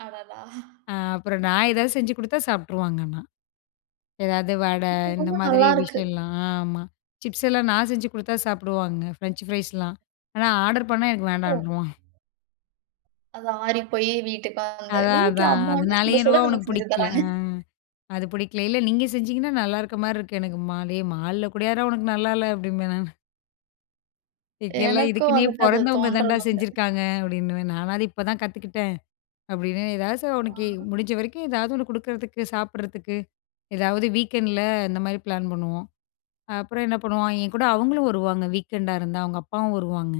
அடடா! ஆ அப்புறம் நான் ஏதாவது செஞ்சு குடுத்தா சாப்பிட்டுருவாங்க ஆனா. ஏதாவது வடை இப்போ இந்த ரொம்ப மாதிரி நல்லா இருக்கு. விஷயம்லாம் ஆமா. சிப்ஸ் எல்லாம் நான் செஞ்சு குடுத்தா சாப்பிடுவாங்க ஃப்ரெஞ்ச் ஃப்ரைஸ்லாம். ஆனா, ஆர்டர் பண்ணா எனக்கு ஓ! வேண்டாம்வான். அது ஆறிப்போய் வீட்டுக்கு வந்து, அதா அதா வீட்ல அம்மால்லாம் அதனாலேயே சுட, சுட எனவோ அவனுக்கு நமக்கு செஞ்சு புடிக்கல. தராங்க. ஆ. அது புடிக்கல. இல்ல நீங்க செஞ்சிங்கன்னா நல்லா இருக்க மாரி இருக்கு எனக்கு ம்மா. ஏ, மால்ல கூடயாட உனக்கு நல்லா இல்ல அப்டிம்பேன் நானு. இங்கெல்லாம் எனக்கும் இதுக்குன்னே வந்துட்டு அது பொறந்தவங்க தாண்டா தோன்றது உண்டு. செஞ்சிருக்காங்க அப்டின்னுவேன். நானாது இப்பதான் கத்துக்கிட்டேன் அப்டின்னு. ஏதாவது ச அவனுக்கு ஆ. முடிஞ்ச வரைக்கும் ஏதாவது ஒண்ணு குடுக்குறதுக்கு சாப்பிடறதுக்கு ஏதாவது வீக்கெண்டுல இந்த மாரி பிளான் பண்ணுவோம். ஆ அப்புறம் என்ன பண்ணுவாங்க, என் கூட அவங்களும் வருவாங்க. வீக்கெண்டா இருந்தா அவங்க அப்பாவும் வருவாங்க.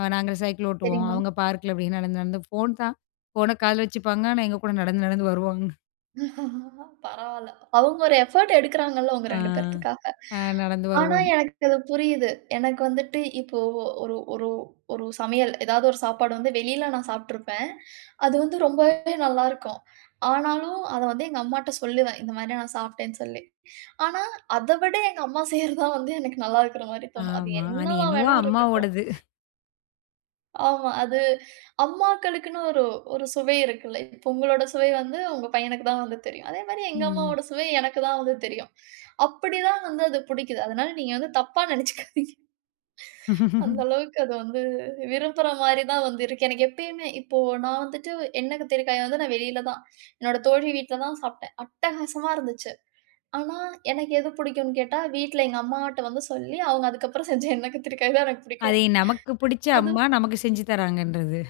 ஆ நாங்க சைக்கிள் ஓட்டுவோம், சரிங்க. அவங்க பார்க்குல அப்டின்னு நடந்து, நடந்து ஃபோன் தான். ஃபோன காதுல வச்சுப்பாங்க ஆனா எங்க கூட நடந்து, நடந்து வருவாங்க. பரவால்ல. அவங்க ஒரு எஃபோர்ட் எடுக்குறாங்கள்ல, உங்க ஆ. 2 பேத்துக்காக. அ நடந்து ஆனா, வருவாங் எனக்கு அது புரியுது. எனக்கு வந்துட்டு இப்போ ஒரு ஒரு ஒரு சமையல் ஏதாவது ஒரு சாப்பாடு வந்து வெளில நான் சாப்பிட்டுருப்பேன். அது வந்து ரொம்பவே நல்லா இருக்கும். ஆனாலும் அத வந்து எங்க அம்மாட்ட சொல்லுவேன். இந்த மாரி நான் சாப்பிட்டேன்னு சொல்லி. ஆனா, அத விட எங்க அம்மா செய்றது தான் வந்து எனக்கு நல்லா இருக்குற மாரி தோணும். அது ஆமா. அது என்னவா என்னவோ வேணா இருக்கட்டும். அம்மாவோடது. ஆமா. அது அம்மாக்களுக்குனு ஒரு, ஒரு சுவை இருக்குல. இப்போ உங்களோட சுவை வந்து, உங்க பையனுக்கு தான் வந்து தெரியும். அதே மாரி எங்க ம். அம்மாவோட சுவை எனக்கு தான் வந்து தெரியும். அப்புடி தான் வந்து அது புடிக்குது. அதனால நீங்க வந்து தப்பா நெனைச்சுக்காதீங்க. அந்த அளவுக்கு அது வந்து விரும்புற மாரி தான் வந்து இருக்கு. எனக்கு எப்பயுமே இப்போ நான் வந்துட்டு எண்ணெய் கத்திரிக்காயை வந்து நான் வெளில தான், என்னோட தோழி வீட்ல தான் சாப்பிட்டேன், அட்டகாசமா இருந்துச்சு. ஆனா, எனக்கு எது புடிக்கும்னு கேட்டா, வீட்ல எங்க அம்மாட்ட வந்து சொல்லி அவங்க அதுக்கப்புறம் செஞ்ச எண்ணெய் கத்திரிக்காய் தான் எனக்கு புடிக்கும். அதே நமக்கு புடிச்ச அது. அம்மா நமக்கு செஞ்சு தராங்கன்றது.